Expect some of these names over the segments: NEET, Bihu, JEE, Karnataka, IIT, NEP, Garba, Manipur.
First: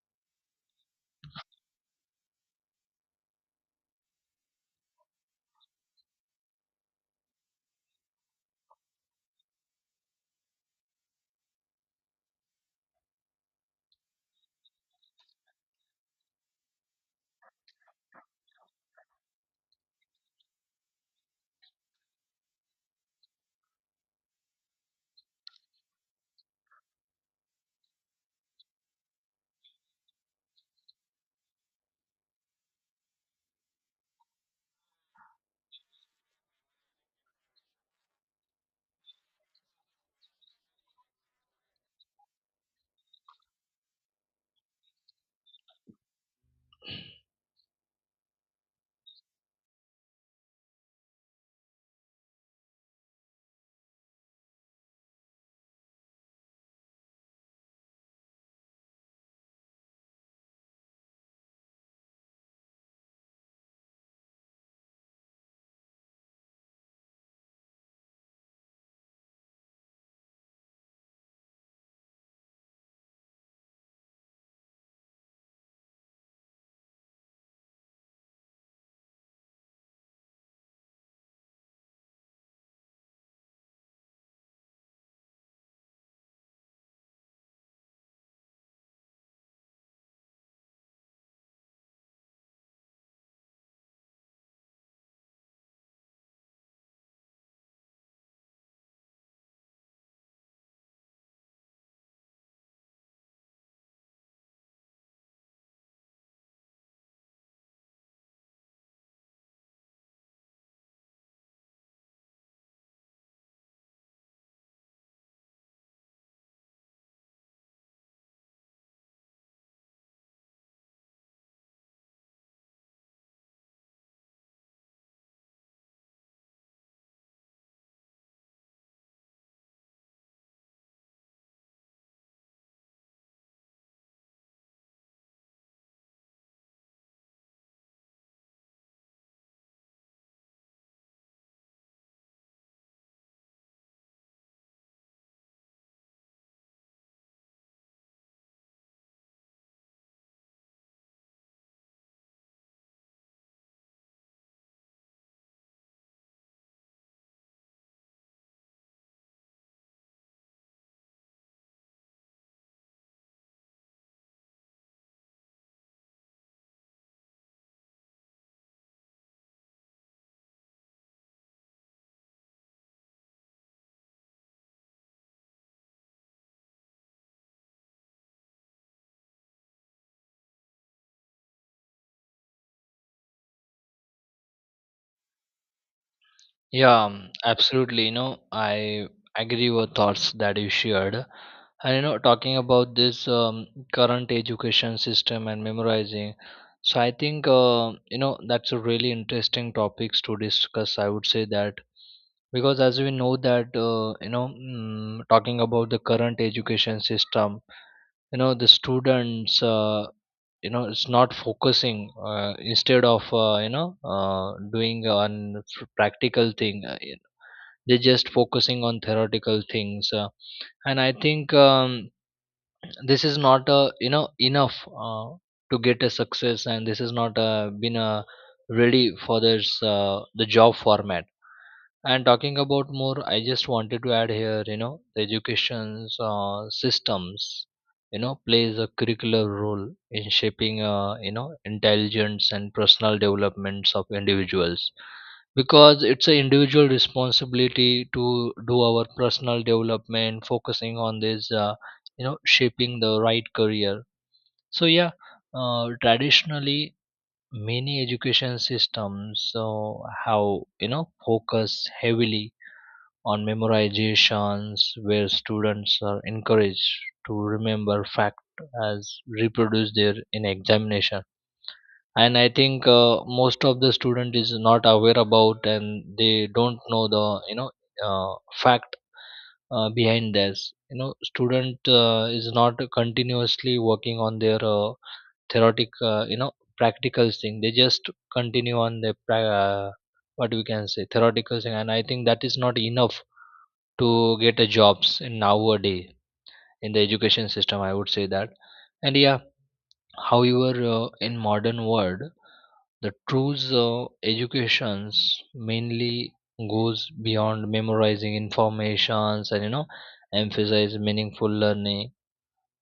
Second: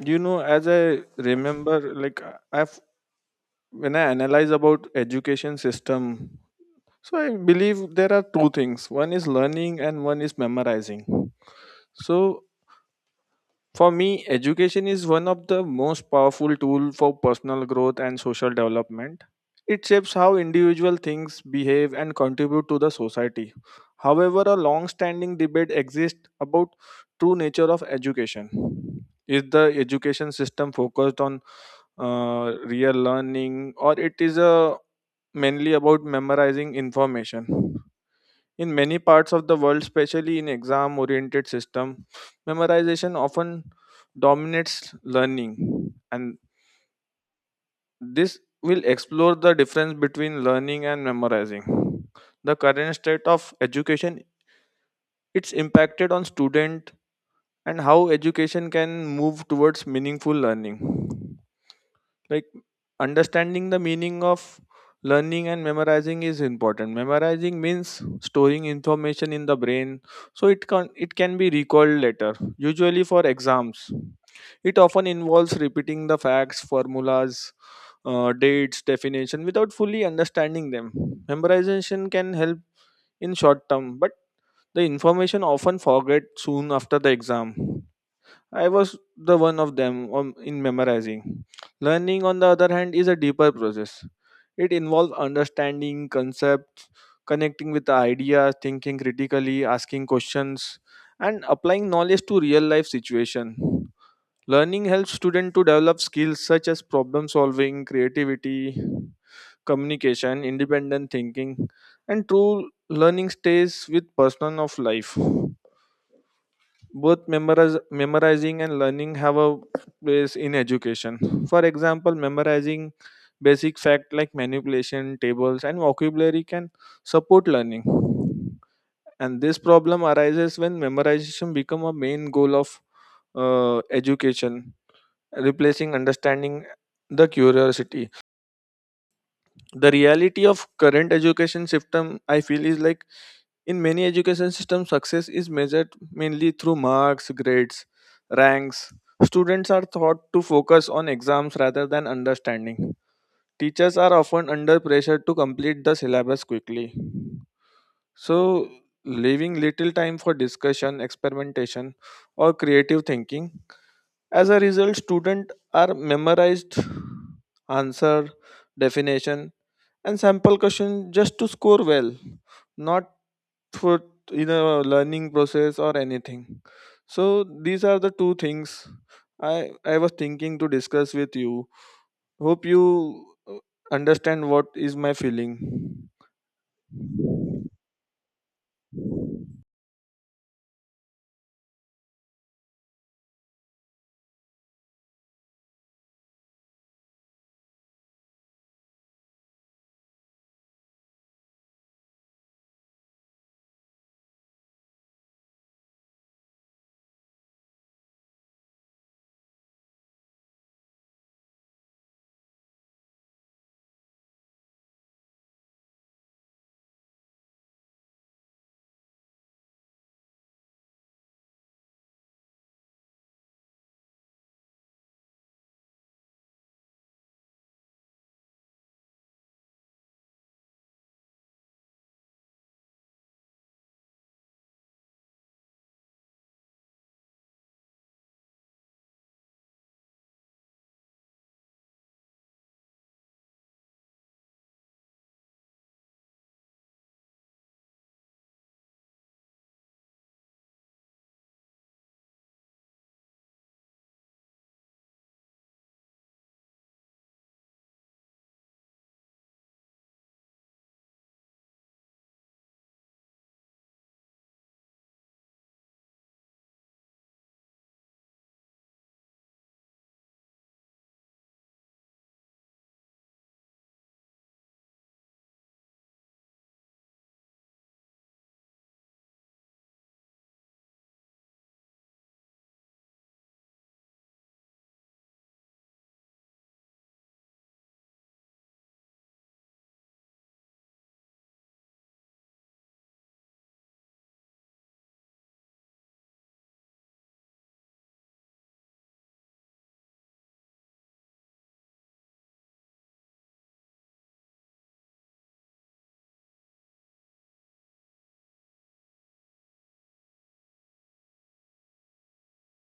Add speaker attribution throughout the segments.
Speaker 1: You know as I remember like I- I've When I analyze about education system, so I believe there are two things: one is learning and one is memorizing. So for me, education is one of the most powerful tools for personal growth and social development. It shapes how individual things behave and contribute to the society. However, a long-standing debate exists about true nature of education. Is the education system focused on real learning, or it is mainly about memorizing information? In many parts of the world, especially in exam-oriented system, memorization often dominates learning, and this will explore the difference between learning and memorizing. The current state of education, it's impacted on student, and how education can move towards meaningful learning. Like, understanding the meaning of learning and memorizing is important. Memorizing means storing information in the brain so it can be recalled later, usually for exams. It often involves repeating the facts, formulas, dates, definition without fully understanding them. Memorization can help in short term, but the information often forget soon after the exam. I was the one of them, in memorizing. Learning, on the other hand, is a deeper process. It involves understanding concepts, connecting with the ideas, thinking critically, asking questions, and applying knowledge to real life situation. Learning helps students to develop skills such as problem solving, creativity, communication, independent thinking, and true learning stays with person of life. Both memorizing and learning have a place in education. For example, memorizing basic fact like manipulation tables and vocabulary can support learning, and this problem arises when memorization become a main goal of education, replacing understanding, the curiosity. The reality of current education system, I feel, is like in many education systems success is measured mainly through marks, grades, ranks. Students are taught to focus on exams rather than understanding. Teachers are often under pressure to complete the syllabus quickly, so leaving little time for discussion, experimentation, or creative thinking. As a result, students are memorized answer, definition, and sample question just to score well, not for in a learning process or anything. So these are the two things I I was thinking to discuss with you. Hope you uh, understand what is my feeling.
Speaker 2: Yeah, absolutely. I agree with thoughts that you shared. Talking about this current education system and memorizing, so I think that's a really interesting topics to discuss. I would say that because as we know that talking about the current education system, the students. It's not focusing instead of doing on practical thing they're just focusing on theoretical things and I think this is not enough uh, to get a success, and this is not been ready for this the job format. And talking about more, I just wanted to add here, you know, the education systems, you know, plays a curricular role in shaping, intelligence and personal developments of individuals, because it's an individual responsibility to do our personal development focusing on this, shaping the right career. So yeah, traditionally many education systems, so how, you know, focus heavily on memorizations, where students are encouraged to remember fact as reproduce there in examination. And I think most of the student is not aware about, and they don't know the, uh, fact behind this, you know, student is not continuously working on their theoretic practical thing, they just continue on the what we can say theoretical thing. And I think that is not enough to get a jobs in nowadays in the education system, I would say that. And yeah, however, in modern world, the true's educations mainly goes beyond memorizing informations, and you know, emphasize meaningful learning.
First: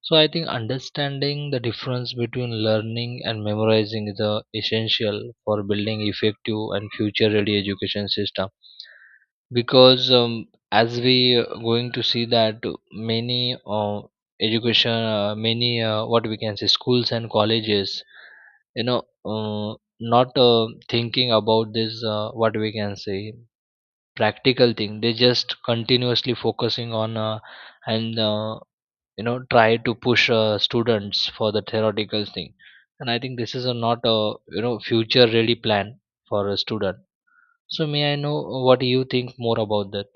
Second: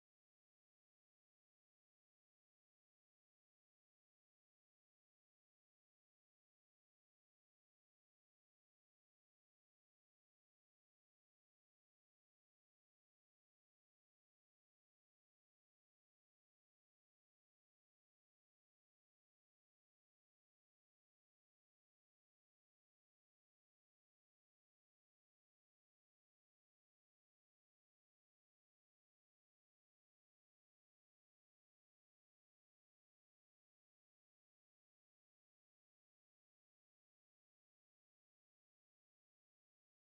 Speaker 2: So I think understanding the difference between learning and memorizing is essential for building effective and future ready education system, because as we going to see that many education many what we can say schools and colleges, you know uh, not thinking about this what we can say practical thing, they just continuously focusing on and you know try to push students for the theoretical thing. And I think this is a not a, you know, future really plan for a student. So may I know what you think more about that?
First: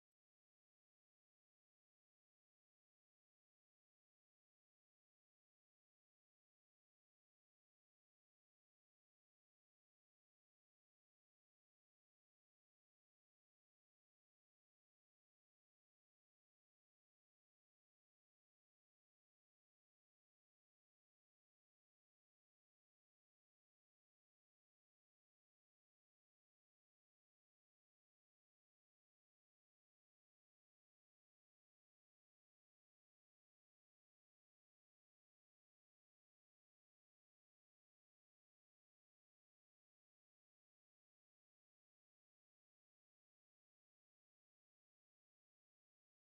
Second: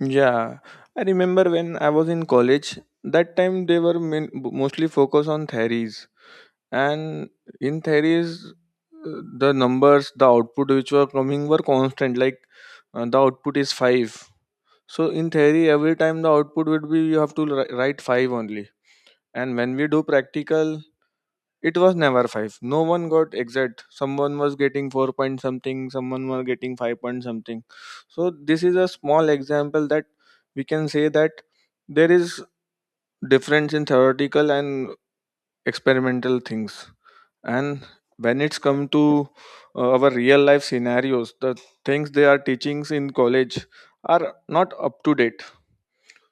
Speaker 1: Yeah, I remember when I was in college. That time they were mostly focused on theories, and in theories, uh, the numbers, the output which were coming were constant. Like the output is five. So in theory, every time the output would be you have to write five only. And when we do practical, it was never five. No one got exact. Someone was getting 4 point something, someone was getting 5 point something. So this is a small example that we can say that there is difference in theoretical and experimental things. And when it's come to our real life scenarios, the things they are teachings in college are not up to date.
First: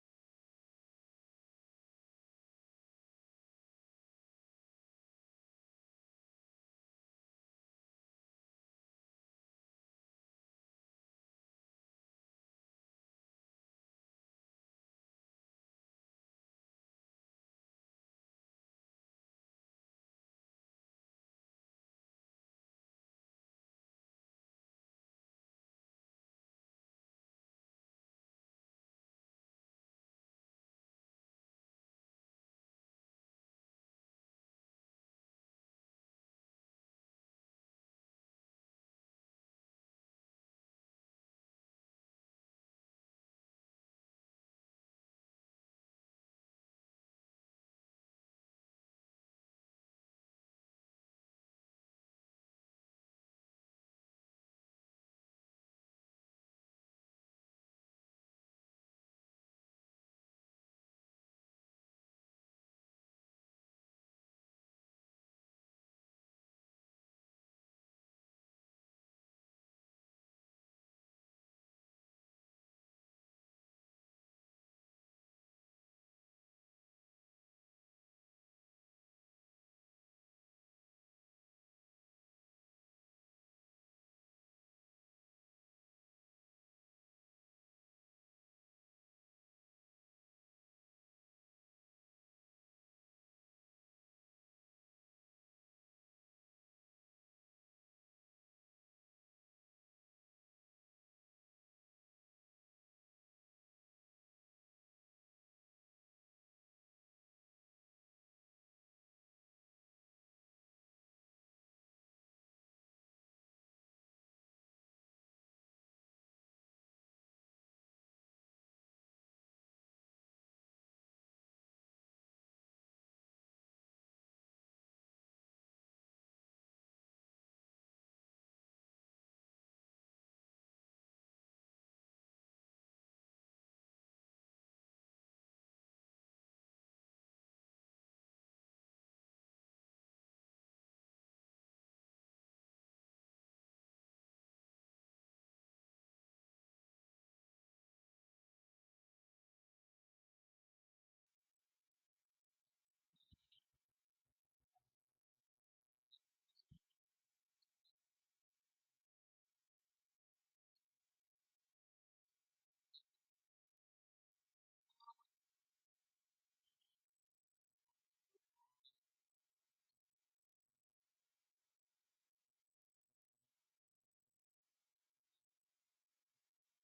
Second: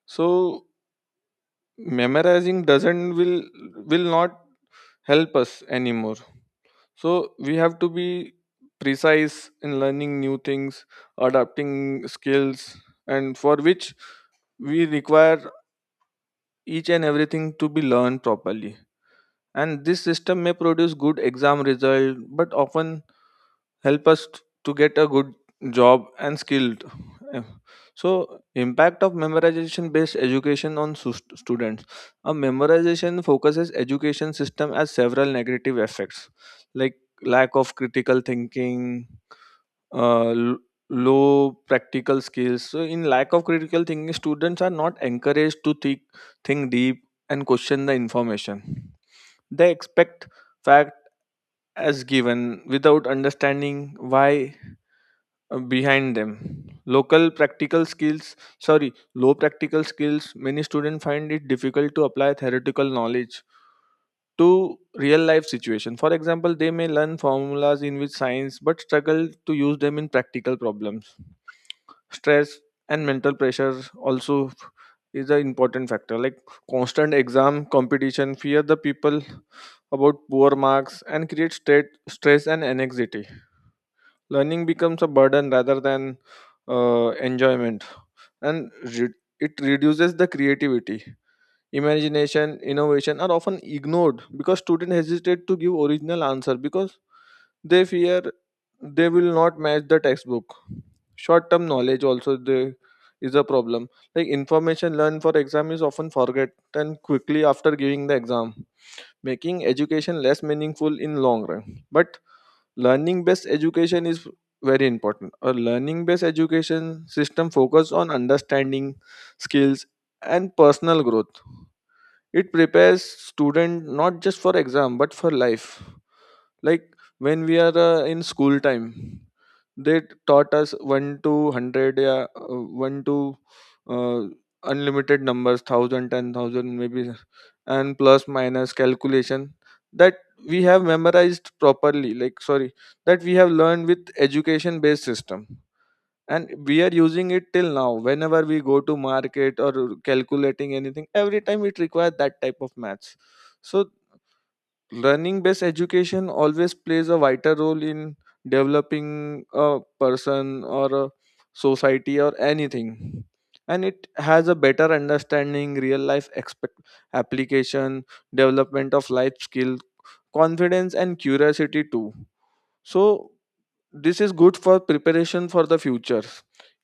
Speaker 1: So memorizing doesn't will not help us anymore. So we have to be precise in learning new things, adapting skills, and for which we require each and everything to be learned properly. And this system may produce good exam result, but often help us to get a good job and skilled. Eh, so impact of memorization based education on students, a memorization focuses education system as several negative effects like lack of critical thinking, uh, l- low practical skills. So in lack of critical thinking, students are not encouraged to think deep and question the information. They expect fact as given without understanding why behind them. Local practical skills, sorry, low practical skills, many students find it difficult to apply theoretical knowledge to real life situation. For example, they may learn formulas in which science but struggle to use them in practical problems. Stress and mental pressure also is an important factor like constant exam competition fear the people about poor marks and create stress and anxiety. Learning becomes a burden rather than enjoyment, and re- it reduces the creativity. Imagination, innovation are often ignored because students hesitate to give original answer because they fear they will not match the textbook. Short term knowledge is a problem, like information learned for exam is often forgotten quickly after giving the exam, making education less meaningful in long run. But learning based education is very important. A learning based education system focuses on understanding, skills, and personal growth. It prepares students not just for exam, but for life. Like when we are in school time, they taught us 1 to 100, yeah, 1 to uh, unlimited numbers, thousand, 10,000, maybe, and plus minus calculation that we have memorized properly, like sorry, that we have learned with education based system. And we are using it till now whenever we go to market or calculating anything. Every time it requires that type of maths. So learning based education always plays a vital role in developing a person or a society or anything. And it has a better understanding real life expect application, development of life skill, confidence and curiosity too. So this is good for preparation for the future.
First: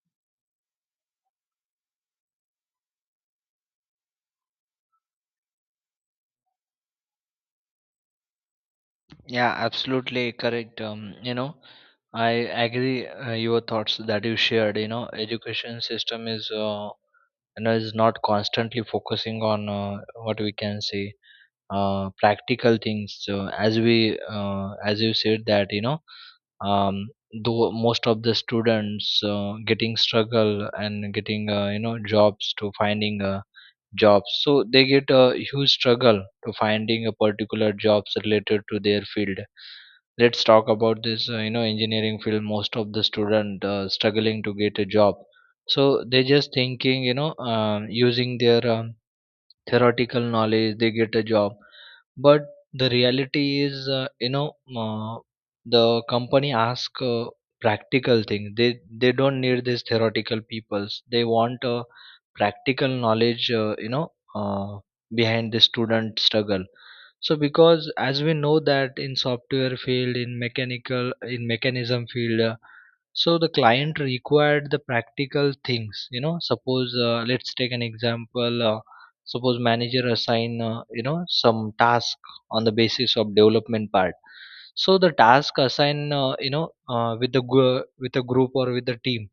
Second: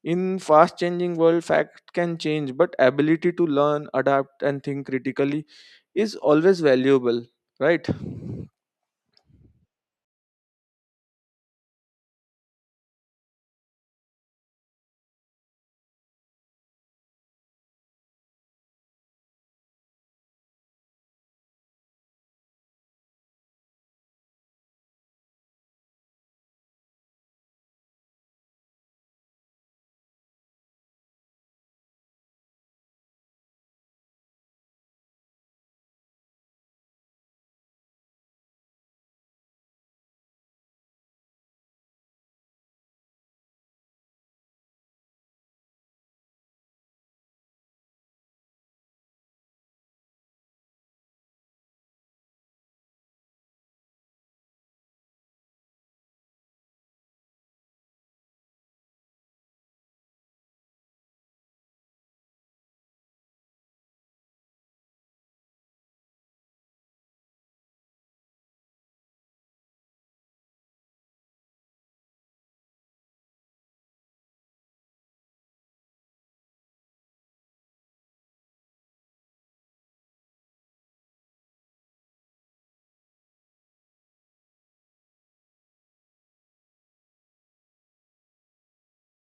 Speaker 1: In fast changing world fact can change, but ability to learn, adapt and think critically is always valuable, right?
Speaker 2: Yeah, absolutely correct. You know, I agree your thoughts that you shared. You know, education system is and is not constantly focusing on what we can say practical things. So as we as you said that, you know, um, though most of the students getting struggle and getting jobs to finding jobs, so they get a huge struggle to finding a particular jobs related to their field. Let's talk about this, engineering field, most of the student struggling to get a job, so they just thinking, you know, using their theoretical knowledge they get a job. But the reality is, uh, the company ask practical things, they don't need these theoretical peoples, they want practical knowledge, behind the student struggle. So because as we know that in software field, in mechanical, in mechanism field, so the client required the practical things, you know, suppose, let's take an example, suppose manager assign, some task on the basis of development part. So the task assign, with the with a group or with the team.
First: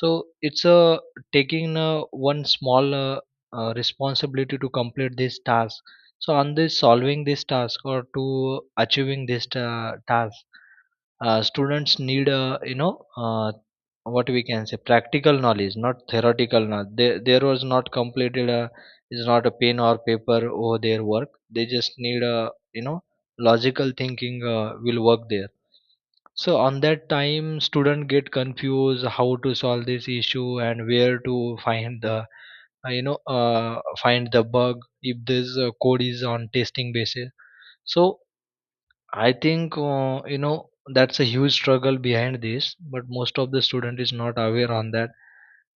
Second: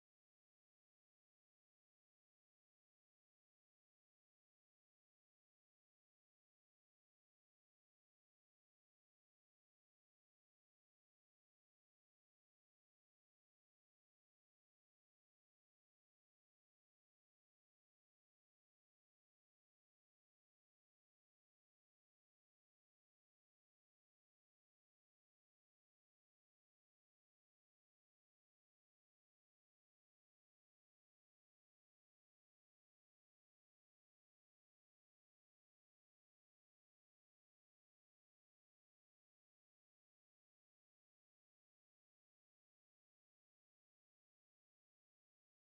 Speaker 2: So it's a taking one small responsibility to complete this task. So on this solving this task or to achieving this task, students need, what we can say practical knowledge, not theoretical knowledge. They, there was not completed is not a pen or paper over their work. They just need a, you know, logical thinking will work there. So on that time, student get confused how to solve this issue and where to find the, find the bug if this code is on testing basis. So I think, that's a huge struggle behind this, but most of the student is not aware on that.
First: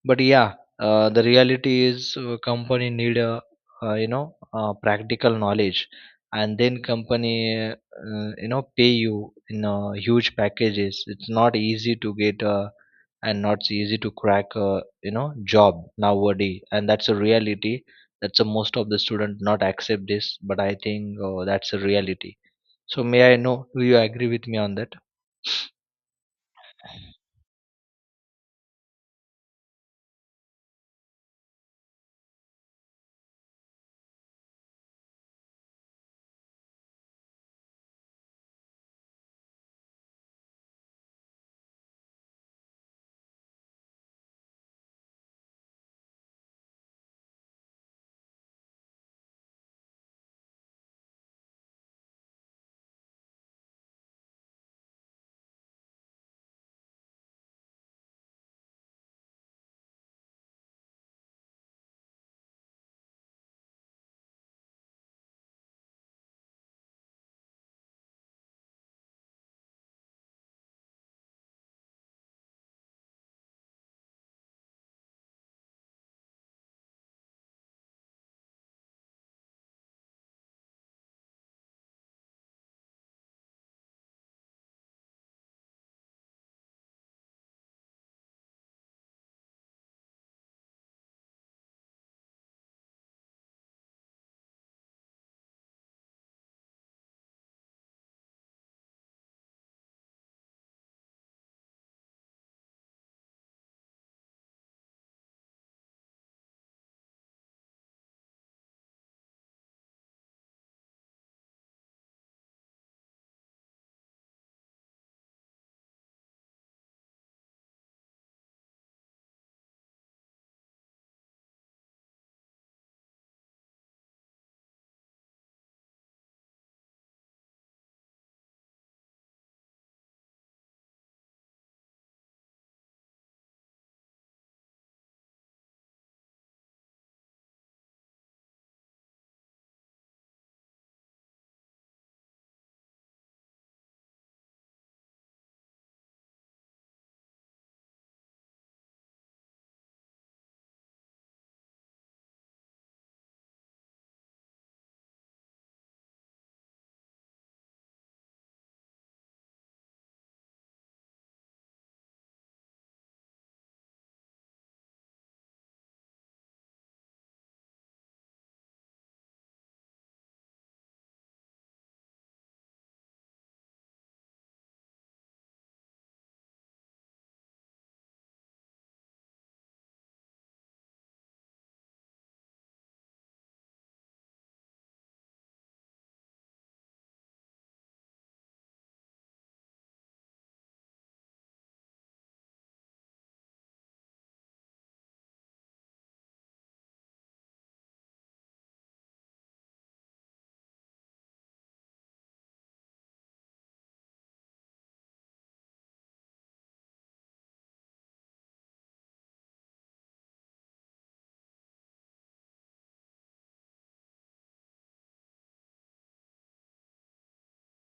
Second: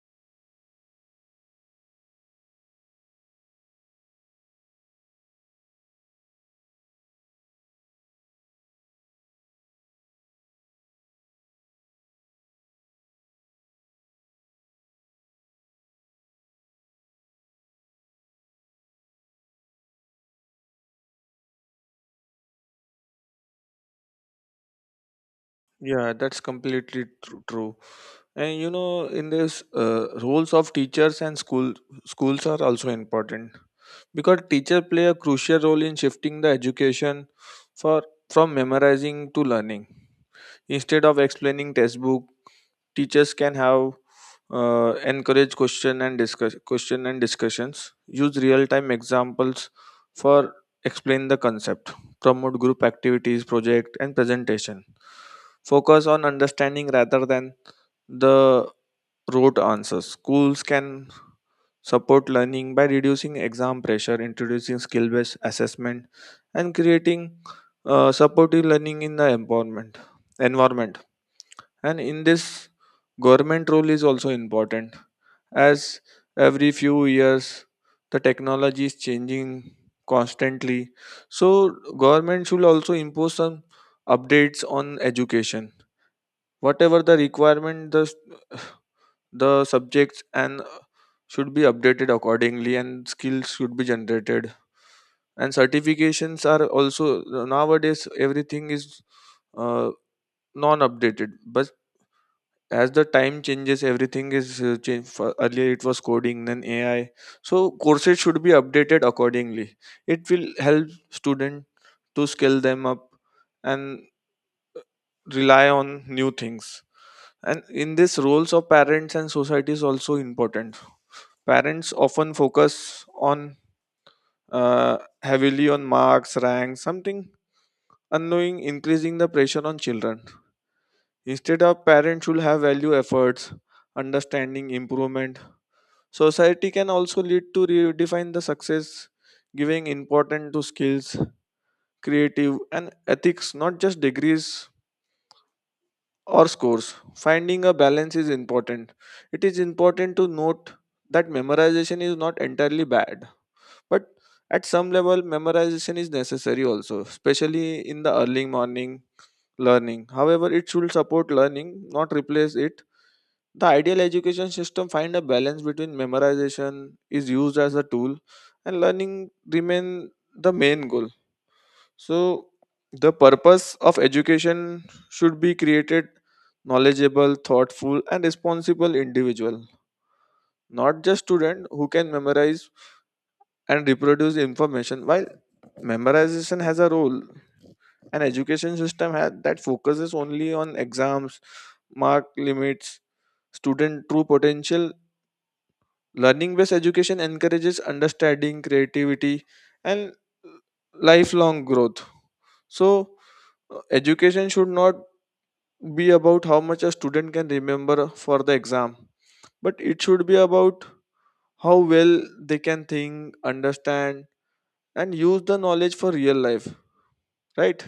Speaker 2: But yeah, the reality is, company need a, practical knowledge, and then company, pay you in huge packages. It's not easy to get and not so easy to crack a, you know, job nowadays, and that's a reality. That's a most of the student not accept this, but I think, that's a reality. So may I know, do you agree with me on that?
Speaker 1: Yeah, that's completely true. And you know, in this roles of teachers and schools are also important because teachers play a crucial role in shifting the education for from memorizing to learning. Instead of explaining textbook, teachers can have encourage question and discussions. Use real time examples for explain the concept. Promote group activities, project and presentation. Focus on understanding rather than the rote answers. Schools can support learning by reducing exam pressure, introducing skill based assessment, and creating supportive learning in the environment. And in this, government role is also important. As every few years the technology is changing constantly, so government should also impose some updates on education. Whatever the requirement, the subjects and should be updated accordingly and skills should be generated. And certifications are also, nowadays everything is uh, non updated. But as the time changes everything is change. For earlier it was coding, then AI. So courses should be updated accordingly. It will help student to scale them up and rely on new things. And in this, roles of parents and society is also important. Parents often focus on heavily on marks, rank something, unknowing increasing the pressure on children. Instead of, parents should have value efforts, understanding improvement. Society can also lead to redefine the success, giving importance to skills, creative, and ethics, not just degrees or scores. Finding a balance is important. It is important to note that memorization is not entirely bad. But at some level, memorization is necessary also, especially in the early morning learning. However, it should support learning, not replace it. The ideal education system find a balance between memorization is used as a tool and learning remain the main goal. So the purpose of education should be created knowledgeable, thoughtful and responsible individual, not just student who can memorize and reproduce information. While memorization has a role, an education system that focuses only on exams mark limits student true potential. Learning based education encourages understanding, creativity, and lifelong growth. So education should not be about how much a student can remember for the exam, but it should be about how well they can think, understand, and use the knowledge for real life, right?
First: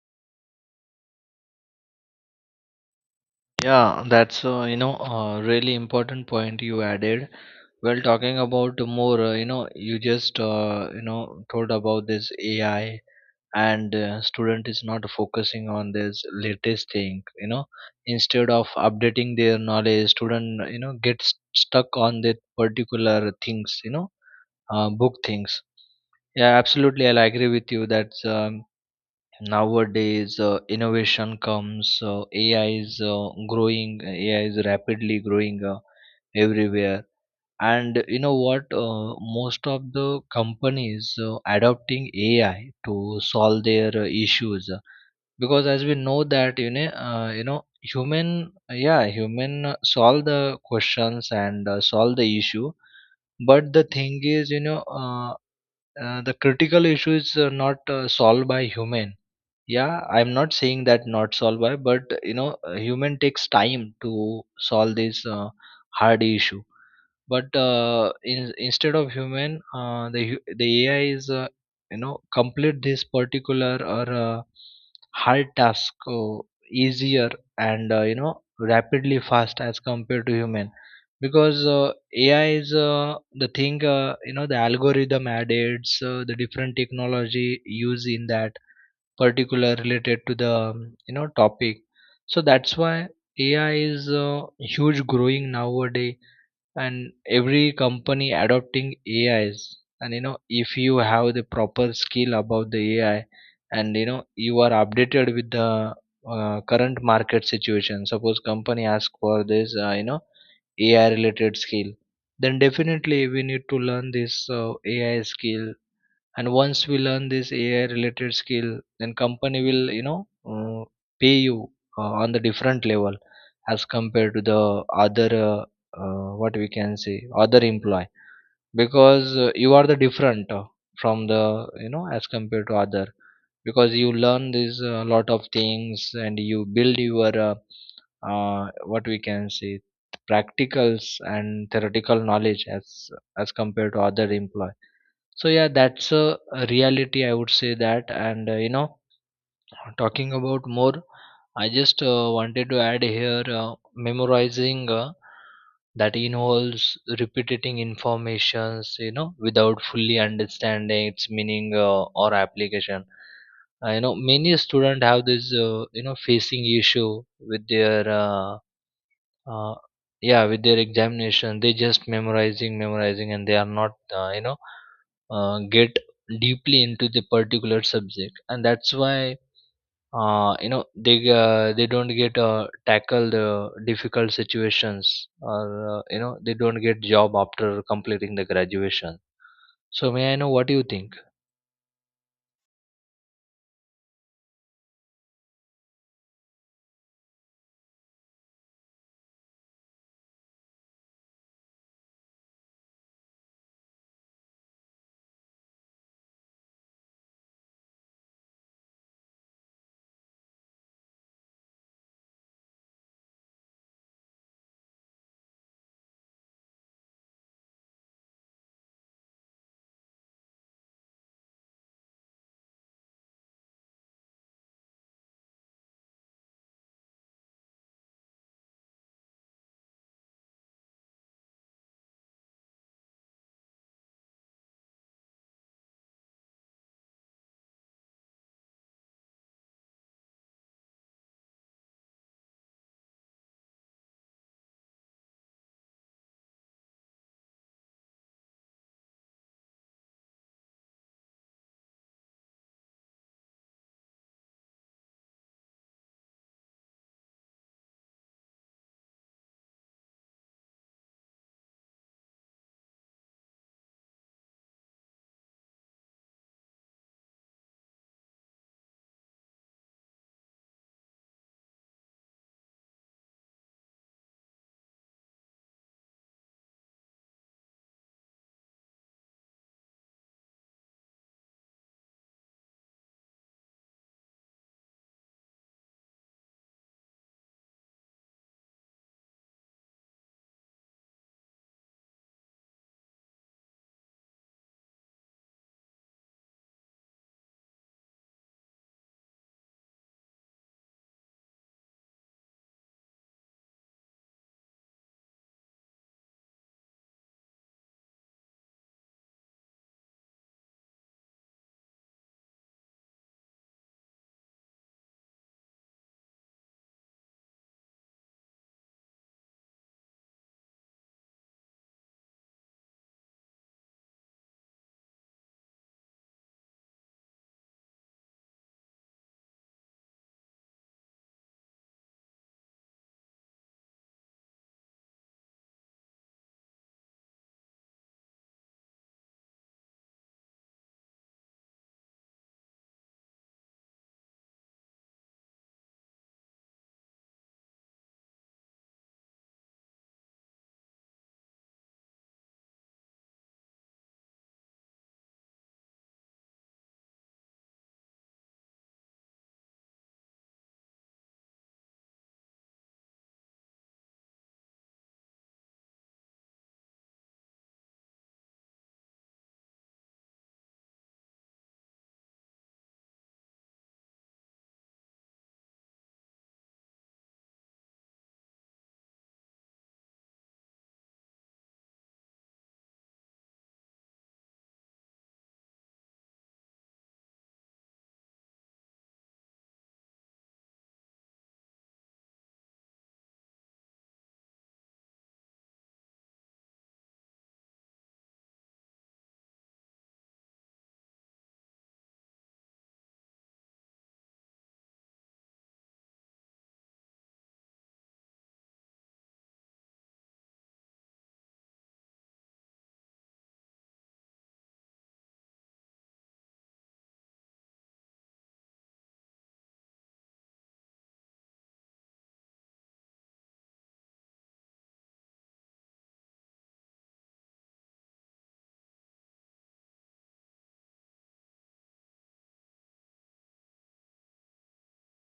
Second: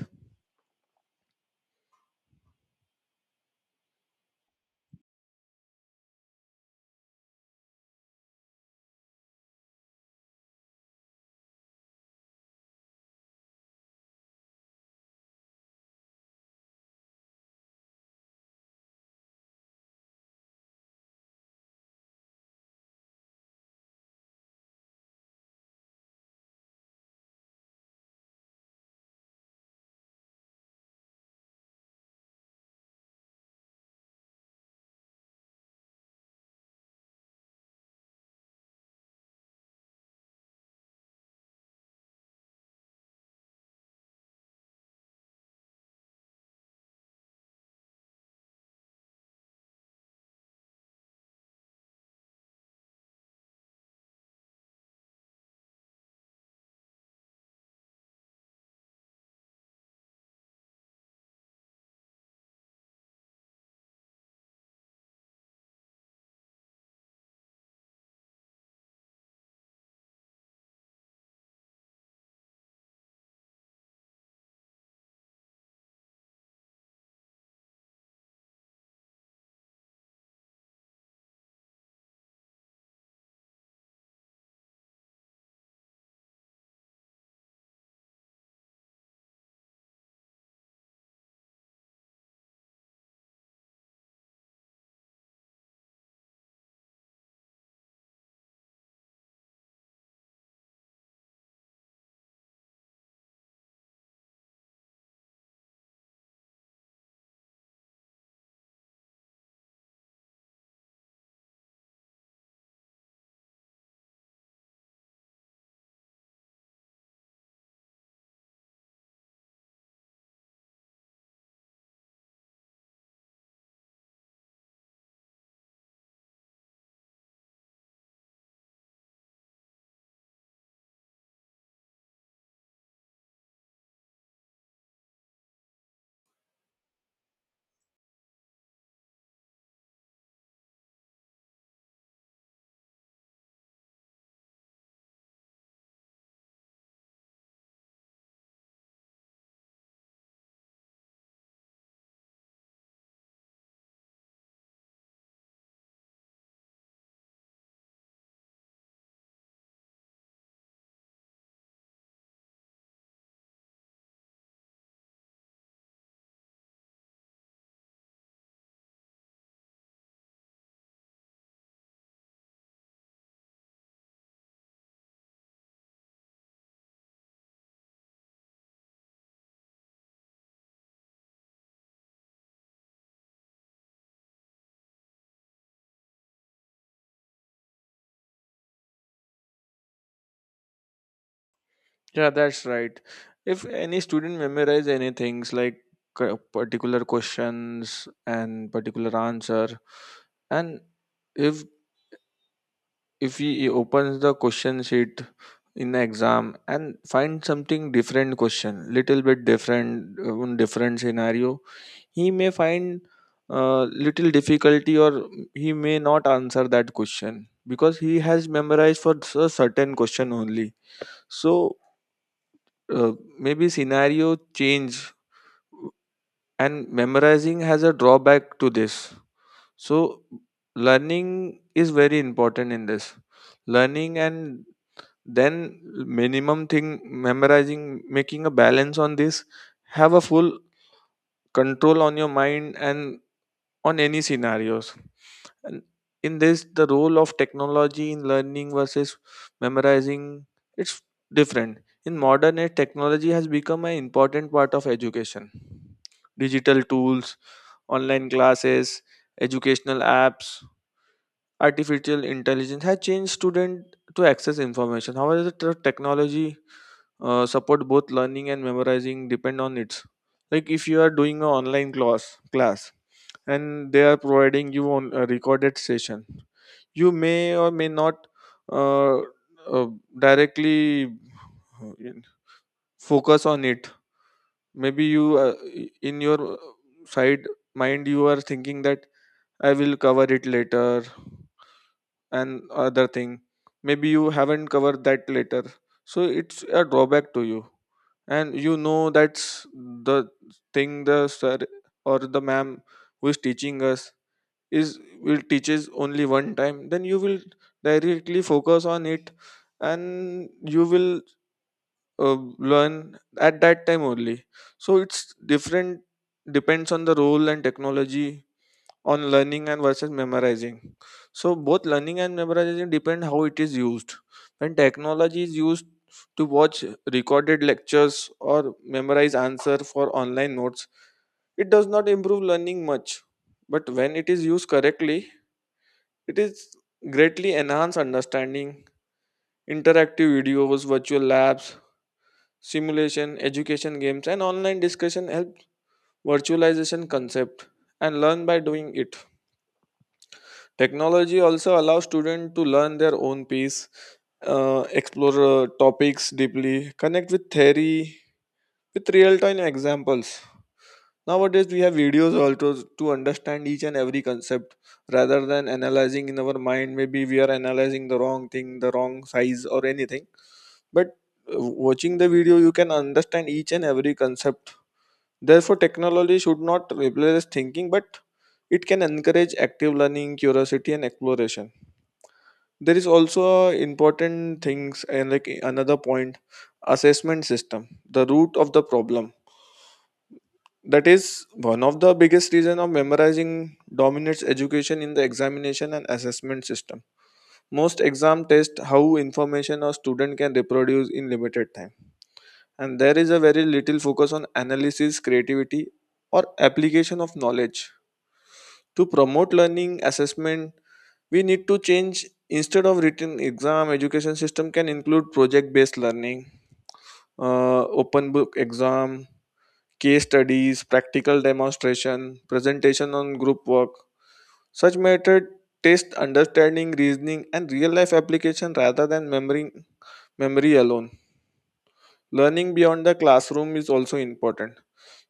Speaker 2: Yeah, that's, a really important point you added. Well, talking about more, you just told about this AI, and student is not focusing on this latest thing. You know, instead of updating their knowledge, student, you know, gets stuck on that particular things. You know, book things. Yeah, absolutely, I'll agree with you that nowadays innovation comes. AI is growing. AI is rapidly growing everywhere. And you know what, most of the companies adopting ai to solve their issues, because as we know that, human, yeah, human solve the questions and solve the issue. But the thing is, the critical issue is not solved by human. Yeah, I'm not saying that not solved by, but you know, human takes time to solve this hard issue. But instead of human, the ai is, complete this particular or hard task easier and, rapidly fast as compared to human. Because ai is, the thing, the algorithm added the different technology used in that particular related to the, topic. So that's why ai is huge growing nowadays, and every company adopting A is, and you know, if you have the proper skill about the ai, and you know you are updated with the current market situation, suppose company ask for this, ai related skill, then definitely we need to learn this ai skill. And once we learn this ai related skill, then company will, you know, uh, pay you on the different level as compared to the other what we can say other employee, because you are the different from the, you know, as compared to other, because you learn this a lot of things and you build your uh, what we can say practicals and theoretical knowledge as compared to other employee. So yeah, that's a reality, I would say that. And, talking about more, I just wanted to add here, memorizing that involves repeating informations, you know, without fully understanding its meaning or application. Many students have this, facing issue with their uh, yeah, with their examination, they just memorizing and they are not, get deeply into the particular subject. And that's why, they, they don't get tackle the difficult situations or, they don't get job after completing the graduation. So may I know what do you think?
Speaker 1: Yeah, that's right. If any student memorize any things like particular questions and particular answer, and if if he opens the question sheet in the exam and find something different question, little bit different, different scenario, he may find little difficulty, or he may not answer that question because he has memorized for a certain question only. So maybe scenario change and memorizing has a drawback to this. So learning is very important in this. Learning and then minimum thing memorizing, making a balance on this, have a full control on your mind and on any scenarios. And in this, the role of technology in learning versus memorizing, it's different. In modern age, technology has become an important part of education. Digital tools, online classes, educational apps, artificial intelligence has changed students to access information. However, the technology support both learning and memorizing depend on its. Like if you are doing an online class and they are providing you on a recorded session, you may or may not uh, uh, directly uh, focus on it. Maybe you, in your side mind, you are thinking that I will cover it later, and other thing, maybe you haven't covered that later, so it's a drawback to you. And you know that's the thing, the sir or the ma'am who is teaching us is will teaches only one time, then you will directly focus on it and you will uh, learn at that time only. So it's different, depends on the role and technology on learning and versus memorizing. So both learning and memorization depend how it is used. When technology is used to watch recorded lectures or memorize answer for online notes, it does not improve learning much, but when it is used correctly, it is greatly enhanced understanding, interactive videos, virtual labs, simulation, education games, and online discussion help virtualization concept and learn by doing it. Technology also allows students to learn their own pace, explore topics deeply, connect with theory with real-time examples. Nowadays, we have videos also to understand each and every concept rather than analyzing in our mind. Maybe we are analyzing the wrong thing, the wrong size, or anything. But uh, watching the video, you can understand each and every concept. Therefore, technology should not replace thinking, but it can encourage active learning, curiosity, and exploration. There is also important things, and like another point, assessment system, the root of the problem, that is one of the biggest reason of memorizing dominates education in the examination and assessment system. Most exam test how information a student can reproduce in limited time. And there is a very little focus on analysis, creativity, or application of knowledge. To promote learning assessment, we need to change. Instead of written exam, education system can include project based learning, open book exam, case studies, practical demonstration, presentation on group work. Such method test understanding, reasoning, and real life application rather than memory alone. Learning beyond the classroom is also important.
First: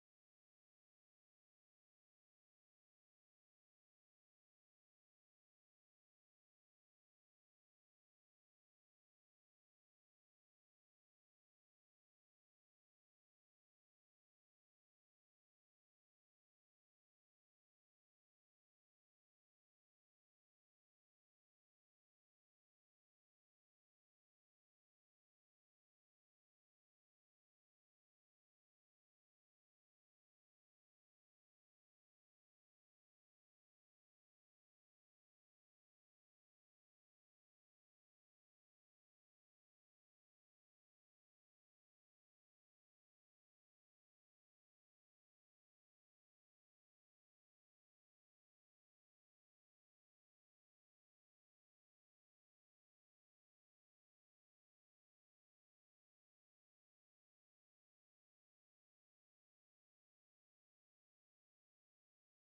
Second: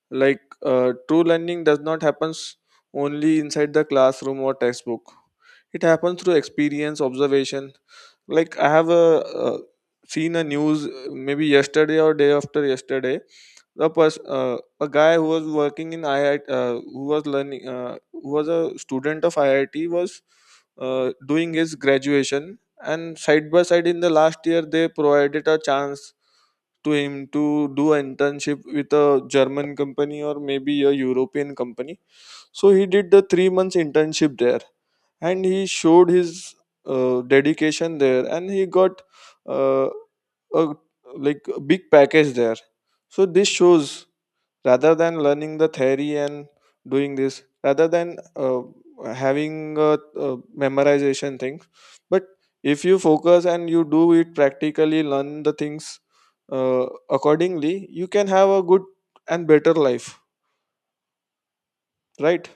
Speaker 1: Like, true learning does not happen only inside the classroom or textbook. It happens through experience, observation. Like I have a uh, seen a news, maybe yesterday or day after yesterday, a guy who was working in IIT, who was learning, who was a student of IIT, was doing his graduation, and side by side in the last year they provided a chance to him to do an internship with a German company or maybe a European company. So he did the 3 months internship there, and he showed his dedication there, and he got uh, a like a big package there. So this shows, rather than learning the theory and doing this, rather than having a memorization thing, but if you focus and you do it practically, learn the things accordingly, you can have a good and better life, right?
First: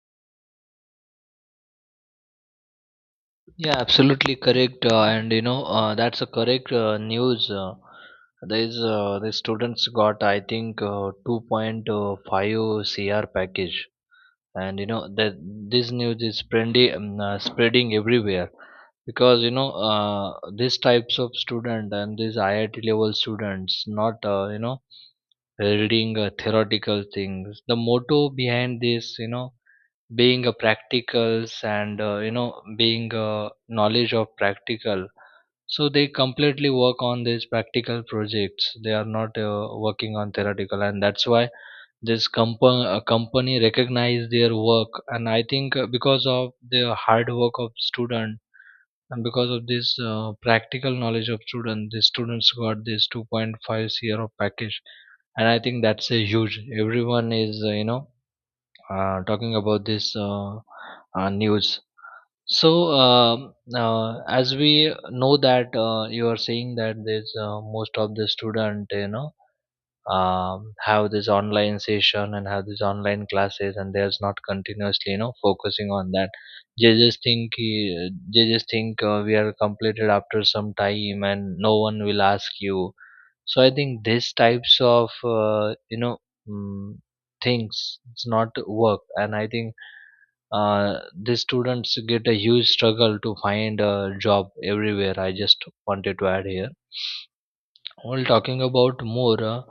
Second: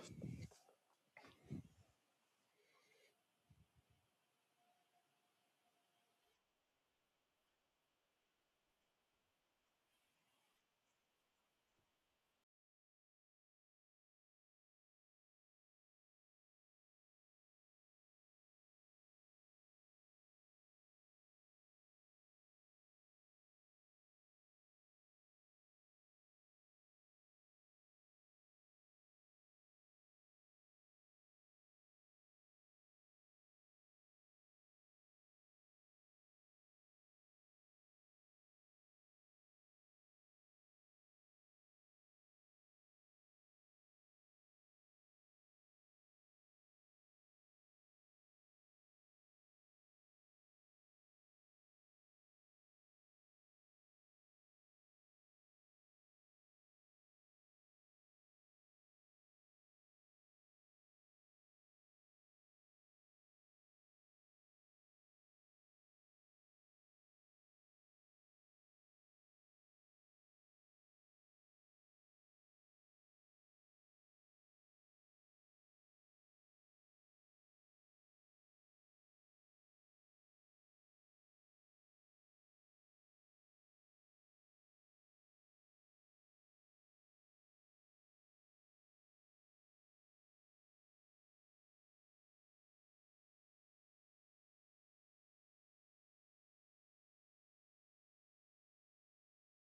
Speaker 2: Yeah, absolutely correct. And you know, that's a correct news. There is, the students got I think 2.5 CR package, and you know that this news is spreading, spreading everywhere, because you know, these types of student and these IIT level students not, reading theoretical things. The motto behind this, you know, being a practicals and, being a knowledge of practical. So they completely work on these practical projects, they are not working on theoretical, and that's why this company recognize their work. And I think, because of the hard work of student and because of this practical knowledge of student, the students got this 2.5 year of package. And I think that's a huge, everyone is, talking about this news. So, as we know that, you are saying that there's most of the student, you know, have this online session and have these online classes, and there's not continuously, you know, focusing on that. They just think we are completed after some time, and no one will ask you. So I think these types of, mm, things it's not work. And I think the students get a huge struggle to find a job everywhere. I just wanted to add here, while talking about more,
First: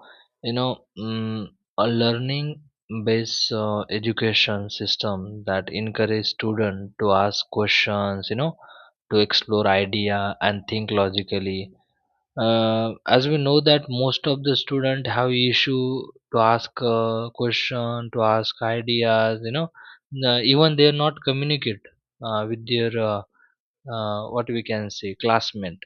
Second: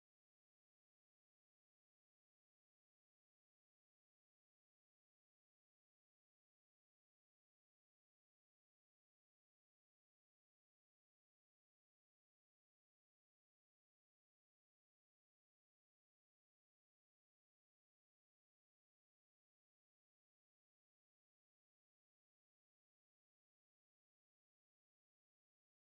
Speaker 2: you know mm, a learning based education system that encourage students to ask questions, you know, to explore idea and think logically. As we know that most of the student have issue to ask question, to ask ideas, you know. Even they are not communicate with their what we can say classmate.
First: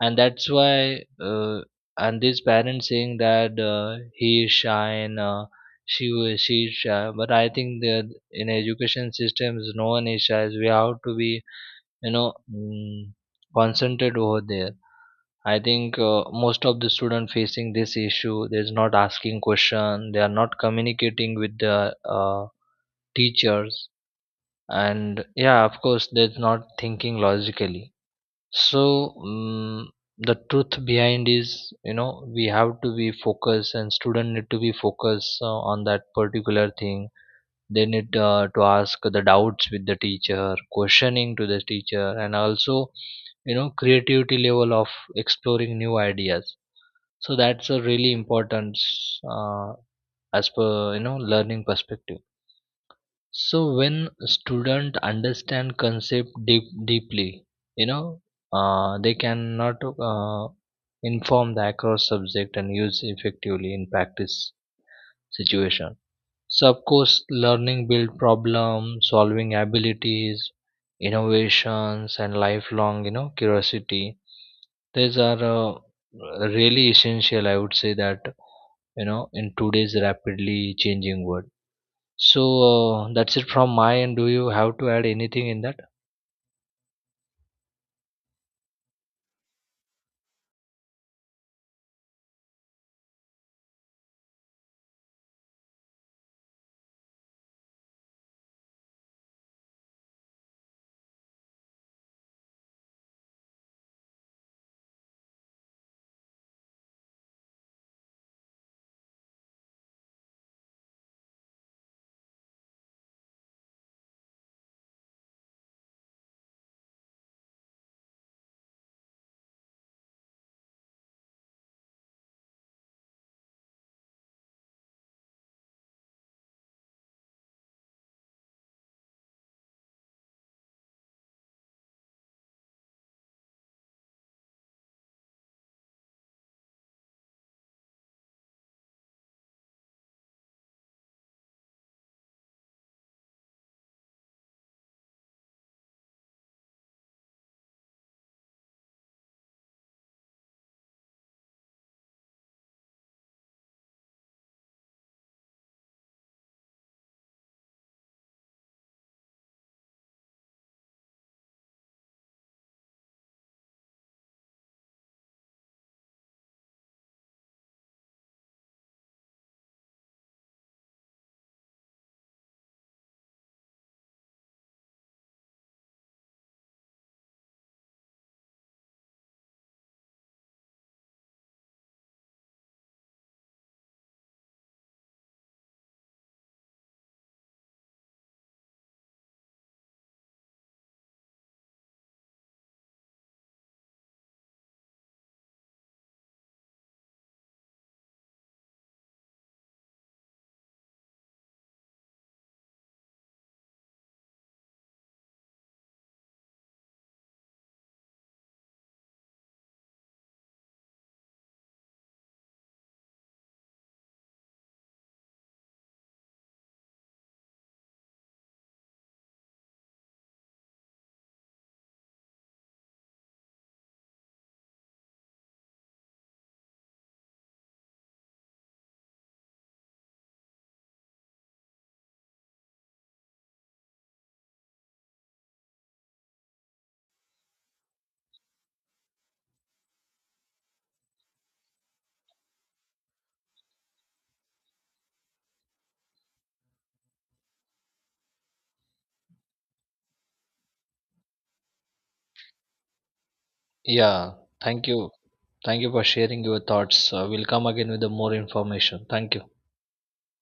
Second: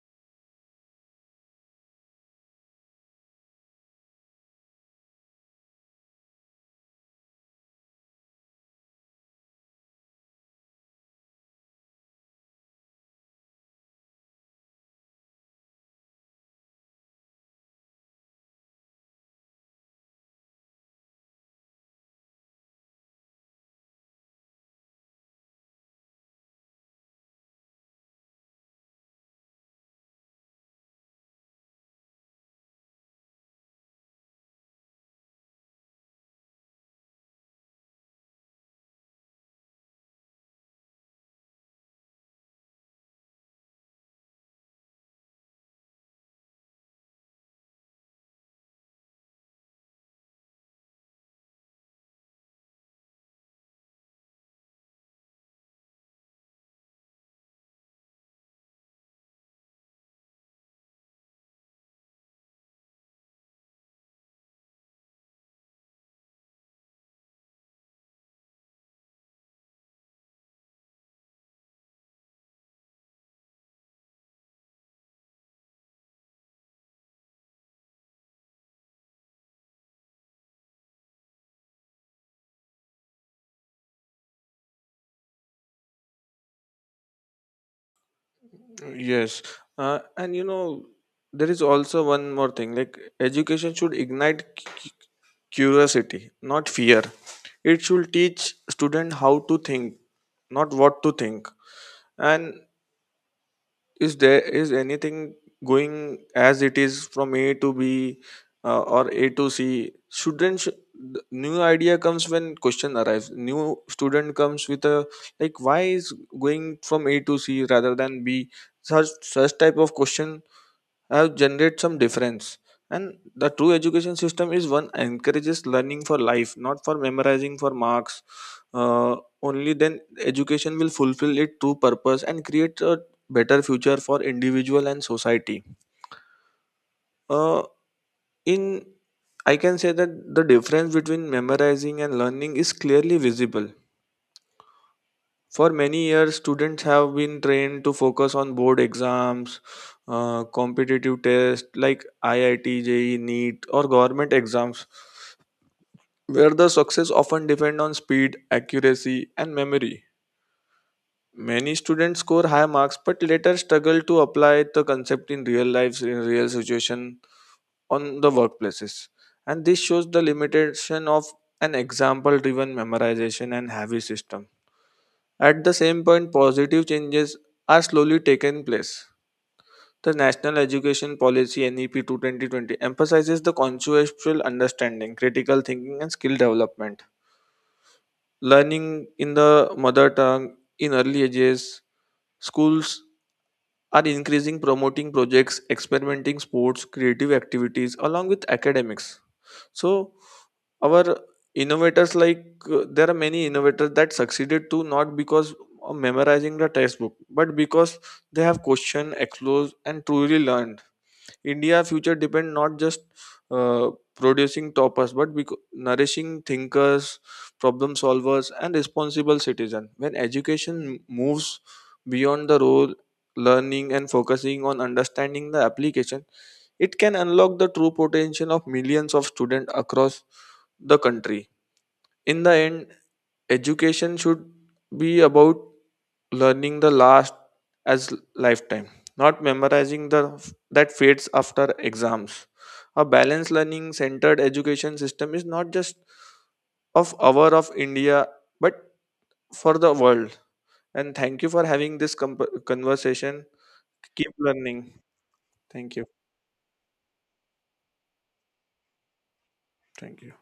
Speaker 2: And that's why, uh, and these parents saying that, he is shy and, she is shy, but I think that in education systems no one is shy, we have to be, you know mm, concentrated over there. I think, most of the student facing this issue, they is not asking question, they are not communicating with the teachers. And yeah, of course, they're not thinking logically. So the truth behind is, you know, we have to be focused, and student need to be focused on that particular thing. They need to ask the doubts with the teacher, questioning to the teacher, and also, you know, creativity level of exploring new ideas. So that's a really important uh, as per, you know, learning perspective. So when student understand concept deep, deeply, you know, they cannot, uh, inform the across subject and use effectively in practice situation. So of course, learning build problem solving abilities, innovations, and lifelong, you know, curiosity. These are really essential, I would say that, you know, in today's rapidly changing world. So, that's it from my end. Do you have to add anything in that?
Speaker 1: Yes, and you know, there is also one more thing, like education should ignite curiosity, not fear. It should teach student how to think, not what to think. And is there is anything going as it is from A to B, or A to C? The new idea comes when question arrives. New student comes with a, like why is going from A to C rather than B. Such type of question have generated some difference, and the true education system is one encourages learning for life, not for memorizing for marks. uh, Only then education will fulfill its true purpose and create a better future for individual and society. uh, in, I can say that the difference between memorizing and learning is clearly visible. For many years, students have been trained to focus on board exams, competitive tests like IIT, JEE, NEET, or government exams, where the success often depend on speed, accuracy, and memory. Many students score high marks but later struggle to apply the concept in real life, in real situation, on the workplaces. And this shows the limitation of an example-driven memorization and heavy system. At the same point, positive changes are slowly taking place. The National Education Policy NEP 2 2020 emphasizes the conceptual understanding, critical thinking, and skill development. Learning in the mother tongue in early ages, schools are increasing promoting projects, experimenting sports, creative activities, along with academics. So our innovators, like there are many innovators that succeeded too, not because of memorizing the textbook, but because they have questioned, explore, and truly learned. India future depend not just producing toppers, but nourishing thinkers, problem solvers, and responsible citizen. When education moves beyond the role learning and focusing on understanding the application, it can unlock the true potential of millions of students across the country. In the end, education should be about learning the last as lifetime, not memorizing the that fades after exams. A balanced learning centered education system is not just of our of India, but for the world. And thank you for having this conversation. Keep
Speaker 2: Yeah.
Speaker 1: learning.
Speaker 2: Thank you. Thank you
Speaker 1: Thank you.
Speaker 2: for sharing your thoughts. We'll come again with the more information. Thank you.
Speaker 1: Thank you.